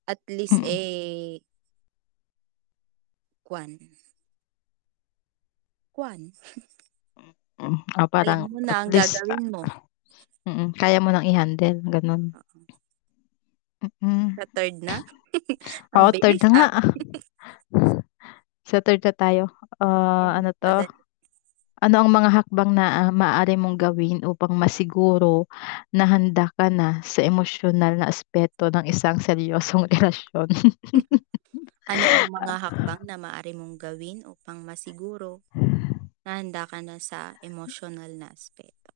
At least, Mm. eh kwan kwan. Mm. Oh, Alam parang mo at na ang least a gagawin mo. mm. Kaya mo ng i-handle, gano'n. Oo. Mm. Sa 3rd na? Ang Oh, bilis, third na nga. ah. Sa third na tayo, ah, Ayan ano 'to? madali. Ano ang mga hakbang na, ah, maaari mong gawin upang masiguro na handa ka na sa emosyonal na aspeto ng isang seryosong relasyon? Ano ang mga hakbang Ah. na maaari mong gawin upang masiguro na handa ka na sa emosyonal na aspeto?